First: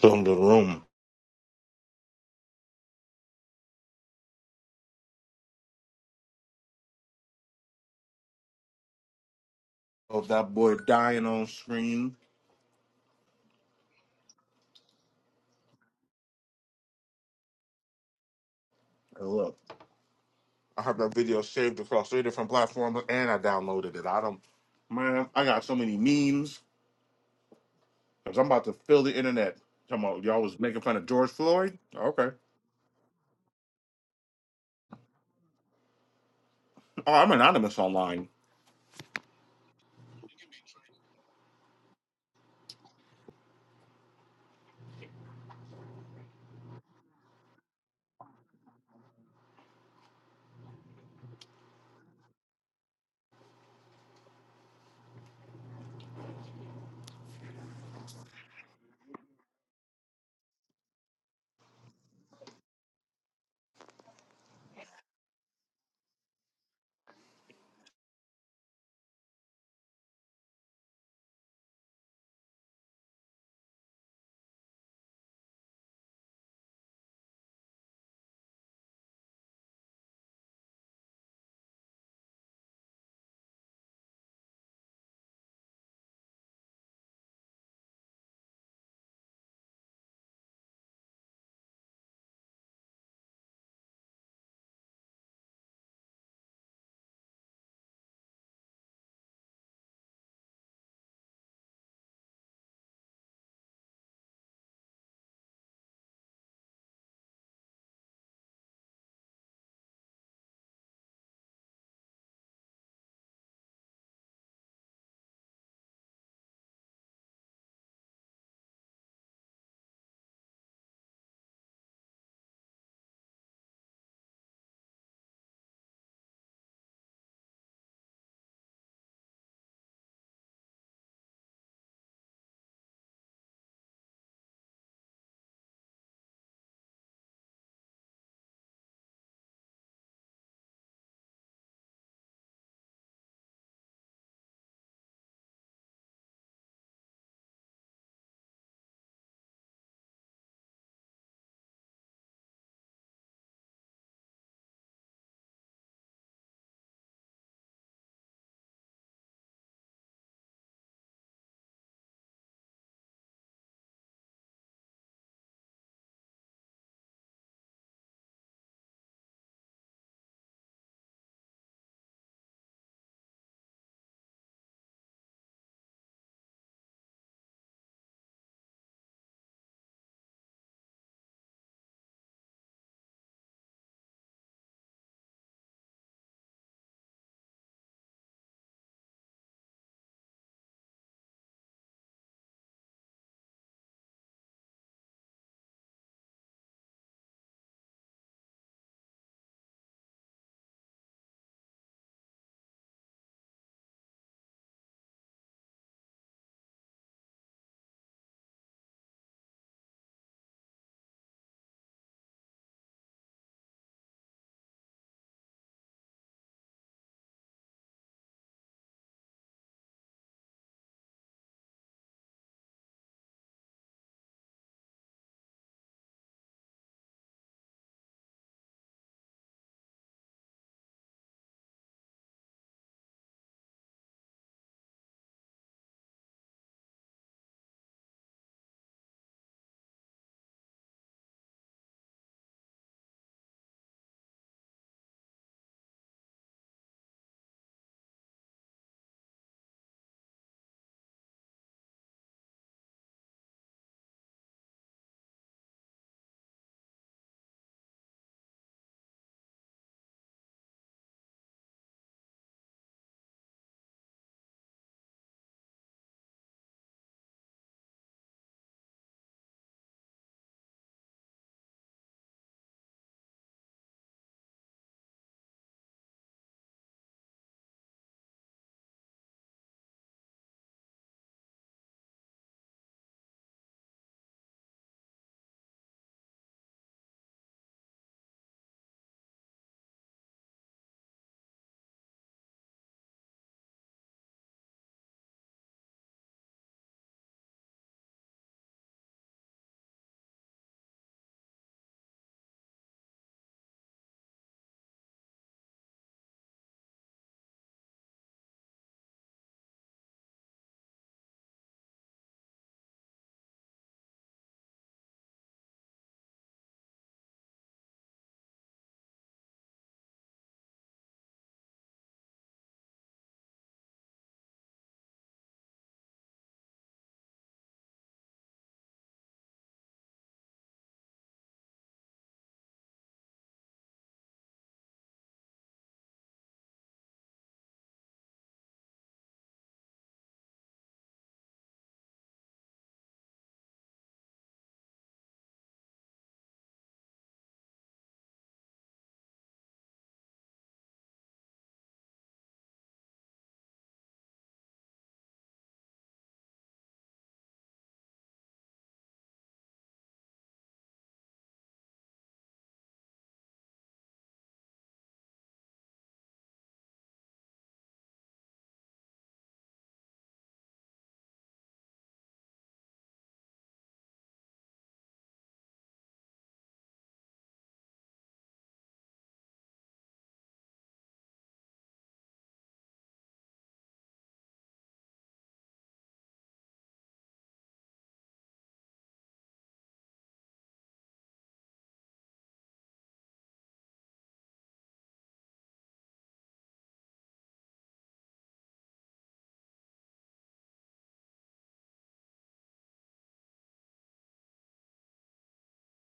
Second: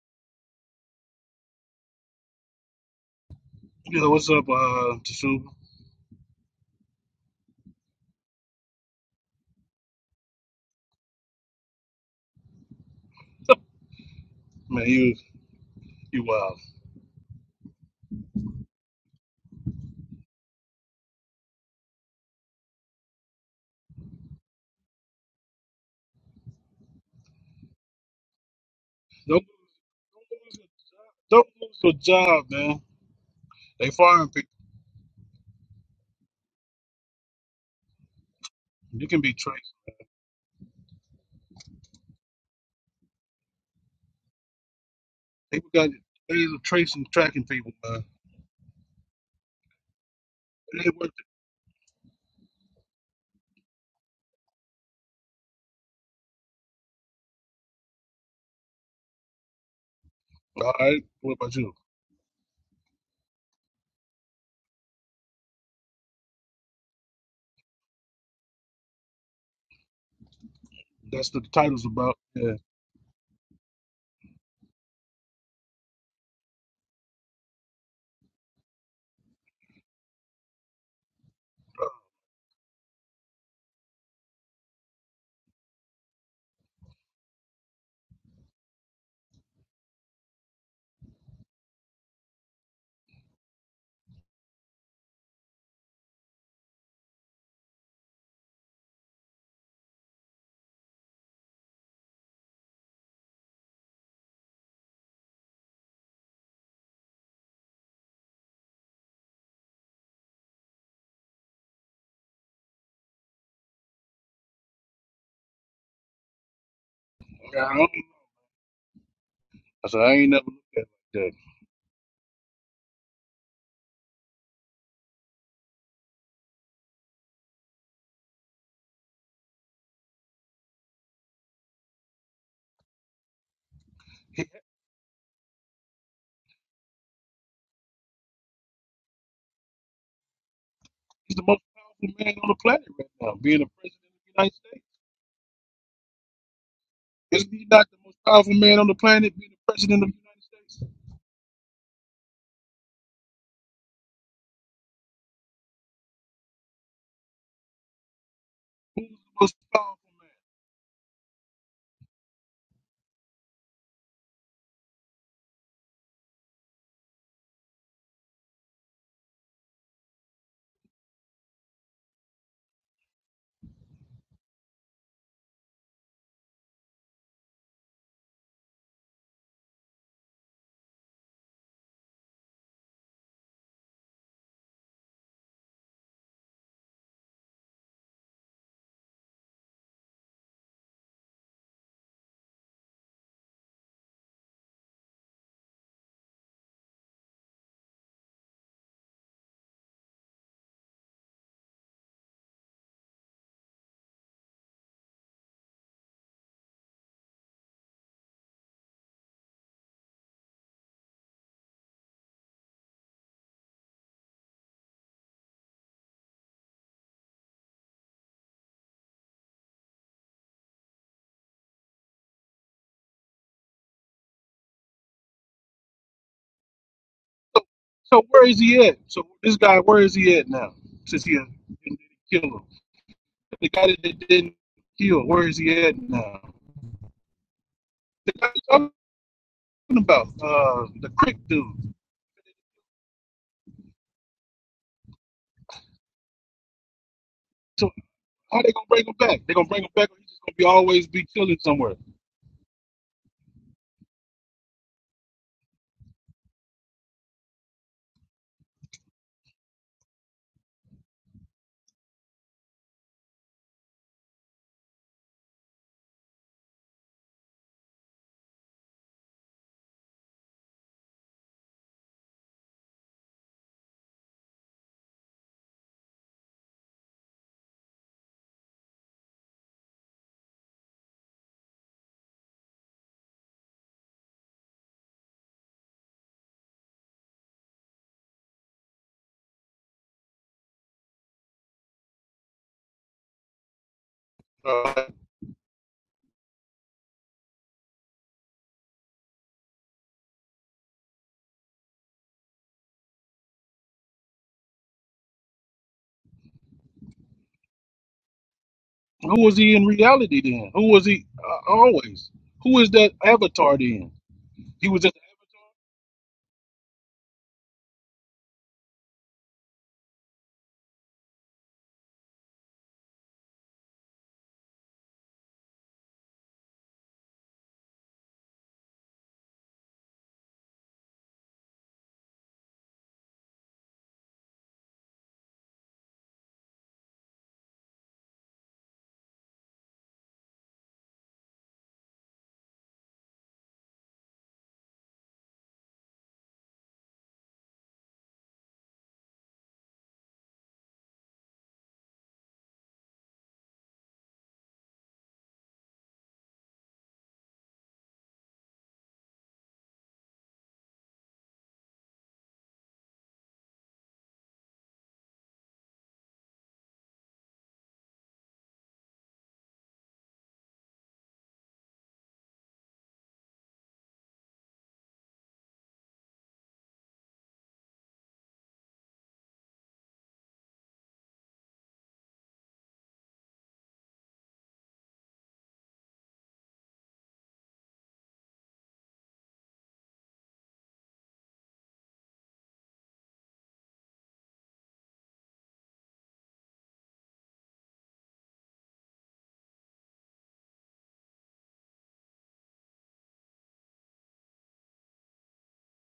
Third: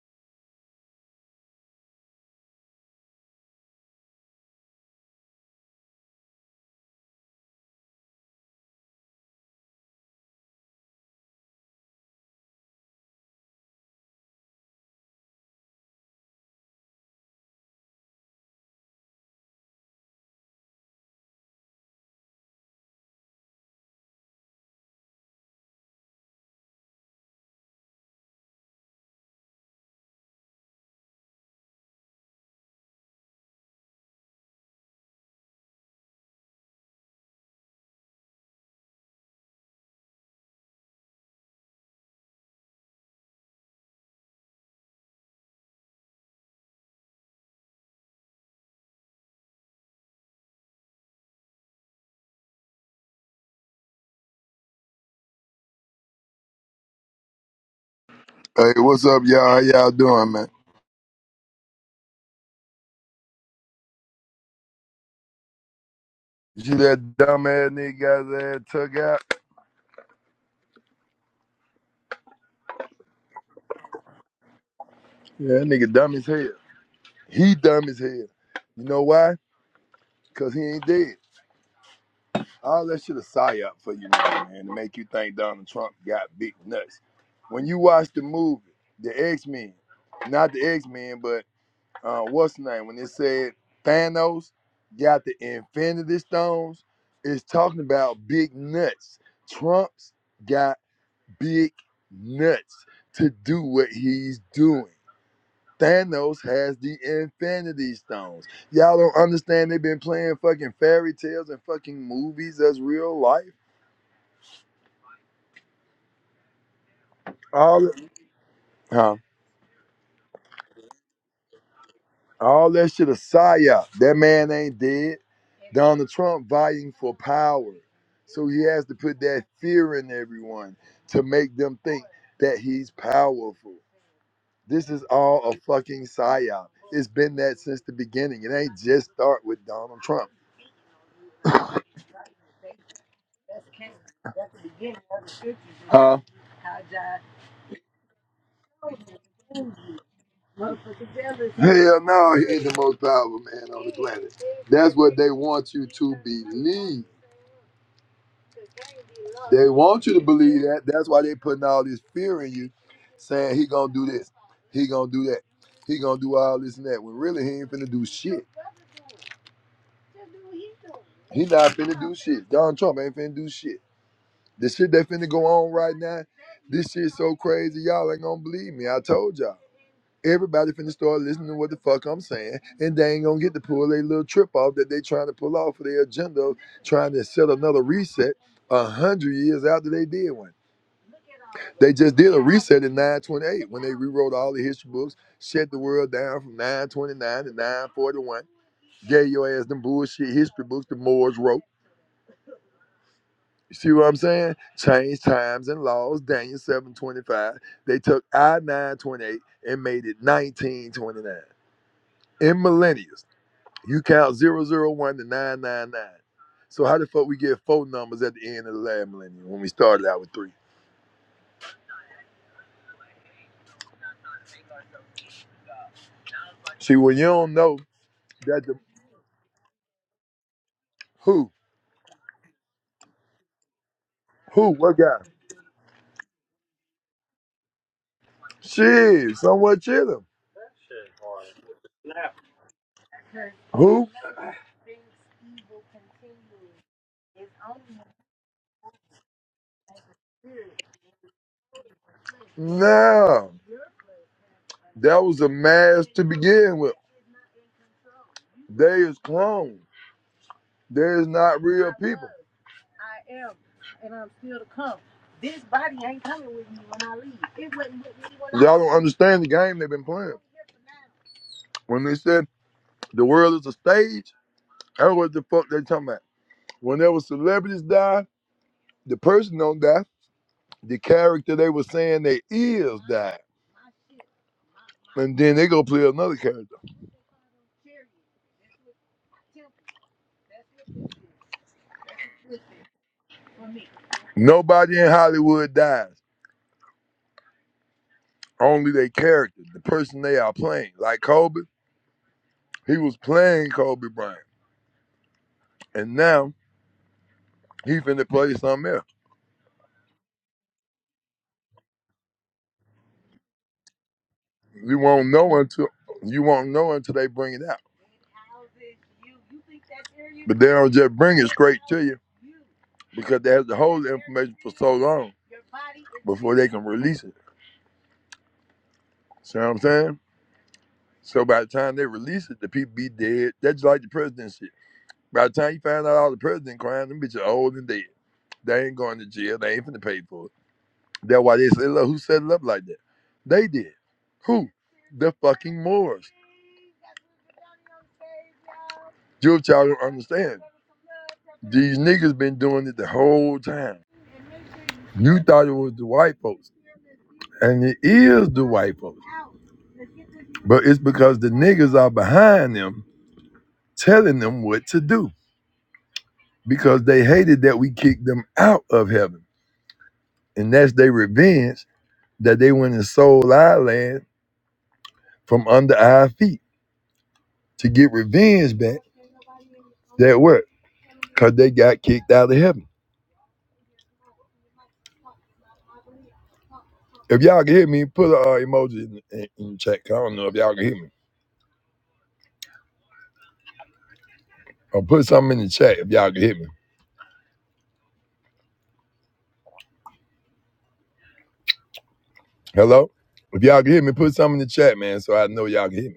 from the room Yeah, what's up, uh, Tasuba? of that boy dying on screen. Man, you you wild. And look, I have that video saved across three different platforms, and I downloaded it. I don't, man, I got so many memes because I'm about to fill the Don't internet. Come on, y'all was lose, making fun of George don't lose Floyd. your Okay, job, man. They firing people. oh, I'm anonymous online. You can be traced. People got ways of tracing, tracking people, man. It ain't worth it. Hey, what's up, y'all? How y'all doing, man? All right, what about you? You see that dumb ass nigga got his ass took out? That's what the title's about. Yeah. Yeah, that nigga dumb as hell. He dumb as hell. You know why? Cause he ain't dead. All that shit a psyop for you, nigga, man, to make you think Donald Trump got big nuts. When you watch the movie, the X Men, not the X Men, but uh, what's the name? When it said Thanos got the Infinity Stones, it's talking about big nuts. Trump's got big nuts to do what he's doing. Thanos has the Infinity Stones. Y'all don't understand. They've been playing fucking fairy tales and fucking movies as real life. Yeah, I, don't, All huh? I said I ain't never looked at it like that. All that shit a psyop. That man ain't dead. Donald Trump vying for power, so he has to put that fear in everyone to make them think that he's powerful. He- This is all a fucking psyop. It's been that since the beginning. It ain't just start with Donald Trump. He's the most powerful man on the planet right now, being the president of the United States. Huh? Is he not the most powerful man on the planet, being the president of the United States? Hell no, he ain't the most powerful man on the planet. That's what they want you to believe. Who's the most They powerful want man? you to believe that. That's why they putting all this fear in you, saying he gonna do this, he gonna do that, he gonna do all this and that. When really he ain't finna do shit. He not finna do shit. Donald Trump ain't finna do shit. The shit that finna go on right now, this shit's so crazy, y'all ain't gonna believe me. I told y'all. Everybody finna start listening to what the fuck I'm saying, and they ain't gonna get to pull their little trip off that they trying to pull off for their agenda of trying to set another reset a hundred years after they did one. They just did a reset in 928 when they rewrote all the history books, shut the world down from 929 to 941, gave your ass them bullshit history books the Moors wrote. You see what I'm saying? Change times and laws. Daniel 7:25. They took I 928 and made it 1929. In millennials, you count zero zero one to 999. So how the fuck we get four numbers at the end of the last millennium when we started out with three? See, when you don't know So where is that the he at? So this guy, where is he at now? Since he uh, who didn't kill him, the guy that didn't who what kill, guy? where is he at now? The guy you're talking Shit, somewhat chillin'. about, uh, the crick dude. Who? So how they gonna bring him back? They gonna bring him back, or he's just gonna be always be killing somewhere? No, that was a mask to begin with. They is clones. There is not real people. Y'all don't understand the game they've been playing. When they said the world is a stage, that's what the fuck they talking about. Whenever celebrities die, the person don't die. The character they were saying they is died. And then they go play another character. Nobody Uh, in Hollywood dies. Only their character, the person they are playing. Like Kobe, he was playing Kobe Bryant. And now he finna play something else. who was he in reality then? Who was he uh, always? Who is that avatar then? He You was just won't know until you won't know until they bring it out. But they don't just bring it straight to you because they have to hold the information for so long before they can release it. See what I'm saying? So by the time they release it, the people be dead. That's just like the president shit. By the time you find out all the president crimes, them bitches old and dead. They ain't going to jail. They ain't finna pay for it. That's why they said, look, who set it up like that? They did. Who? The fucking Moors. Jewish child don't understand. These niggas been doing it the whole time. You thought it was the white folks, and it is the white folks. But it's because the niggas are behind them telling them what to do because they hated that we kicked them out of heaven. And that's their revenge that they went and sold our land from under our feet to get revenge back that what? Because they got kicked out of heaven. If y'all can hear me, put a uh, emoji in, in, in the chat. 'cause I don't know if y'all can hear me. Or put something in the chat if y'all can hear me. Hello? If y'all can hear me, put something in the chat, man, so I know y'all can hear me.